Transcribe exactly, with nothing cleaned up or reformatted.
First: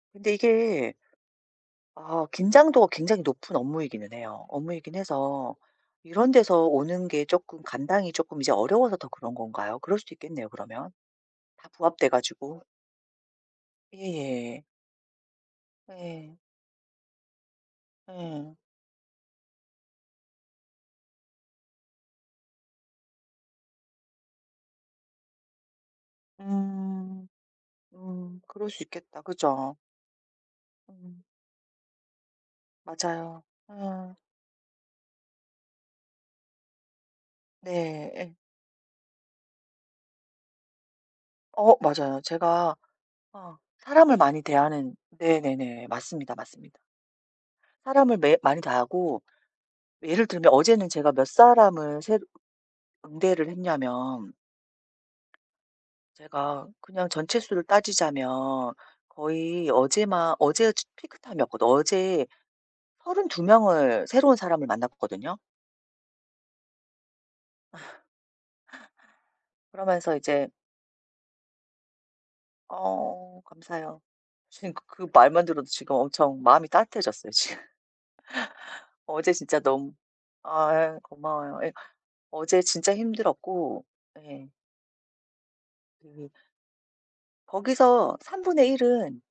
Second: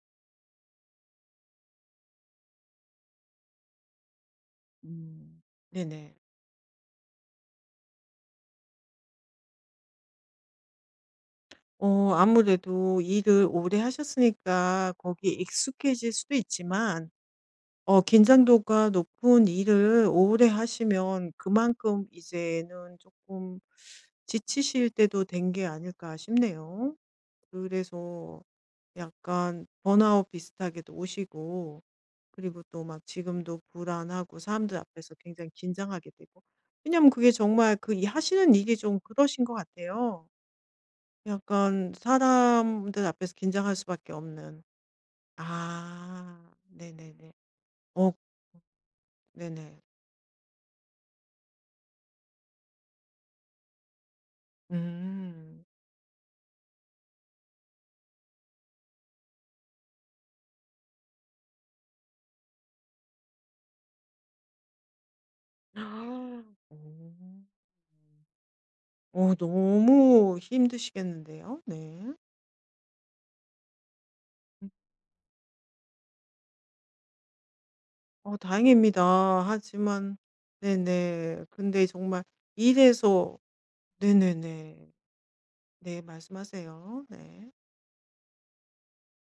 근데 이게 아 긴장도가 굉장히 높은 업무이기는 해요. 업무이긴 음. 해서 네네. 이런 데서 오는 게 쪼끔 감당이 쪼끔 이제 어려워서 더 그런 건가요? 그럴 수도 있겠네요, 그러면. 다 부합돼 어 가지고. 아무래도 일을 오래 예예. 하셨으니까 거기에 익숙해질 예. 수도 있지만 어 예. 긴장도가 높은 일을 오래 하시면 그만큼 이제는 쪼끔 지치실 때도 된 게 아닐까 싶네요. 음. 그래서 음 그럴 수 있겠다. 약간 그죠? 번아웃 비슷하게도 음. 오시고 그리고 또 막 맞아요. 지금도 예. 불안하고 사람들 앞에서 굉장히 긴장하게 되고. 왜냐하면 그게 정말 그 이 네. 예. 하시는 일이 좀 그러신 거 같아요, 어 약간 맞아요. 제가 사람들 앞에서 어 긴장할 수밖에 사람을 많이 없는. 대하는 네네네. 맞습니다, 아. 맞습니다. 네네네. 어. 사람을 매일 많이 대하고, 네네. 예를 들면 어제는 제가 몇 사람을 새로 응대를 했냐면 음. 제가 그냥 전체 수를 따지자면 거의 어제만 어제가 츠 피크타임이었거든. 어제 서른두 명을 새로운 사람을 만나 봤거든요. 음. 어 그러면서 너무 이제 힘드시겠는데요? 네. 어 감사해요. 음. 지금 그 그 말만 들어도 지금 엄청 마음이 따뜻해졌어요, 지금. 어 다행입니다. 어제 진짜 너무 하지만 아 예. 네네. 고마워요. 예. 근데 정말 어제 진짜 이래서 힘들었고 예. 네네네. 네. 그 말씀하세요. 네. 거기서 삼분의 일 은